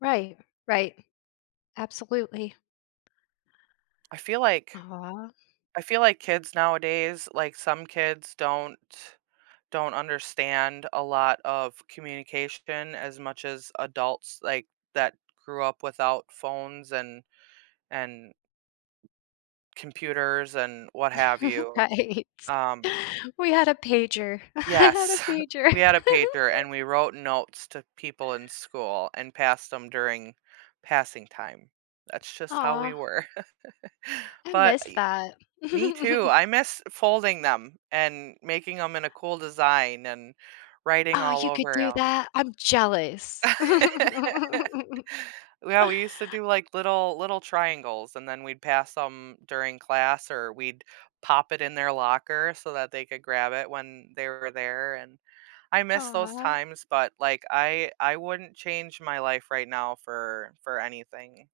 Right, right. Absolutely. I feel like Aw. I feel like kids nowadays, like, some kids don't don't understand a lot of communication as much as adults, like, that grew up without phones and and computers and what have you, Right. um We had a pager. I had a Yes, pager. we had a pager, and we wrote notes to people in school and passed them during passing time. That's just how we Aw. were. I But miss I that. me too. I miss folding them and making 'em in a cool design and writing Oh, all you could over do 'em. that? I'm jealous. Well, we used to do like little little triangles, and then we'd pass 'em during class or we'd pop it in their locker so that they could grab it when they were there, and I miss those Aw. times, but, like, I I wouldn't change my life right now for for anything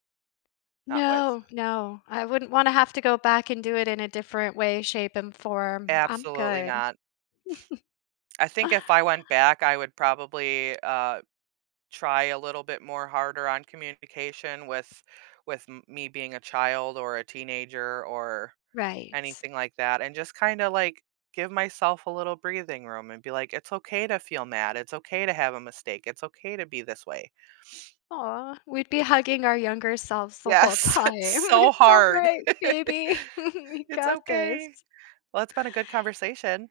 not with No, no, I wouldn't wanna have to go back and do it in a different way, shape, and form. I'm Absolutely good. not. I think if I went back, I would probably, uh, try a little bit more harder on communication with with me being a child or a teenager or Right. anything like that, and just kinda, like, give myself a little breathing room and be like, "It's okay to feel mad. It's okay to have a mistake. It's okay to be this way." Aw, we'd be hugging our younger selves the whole Yes. time. It's so "It's hard. alright, baby. We It's got okay. this." Well, it's been a good conversation.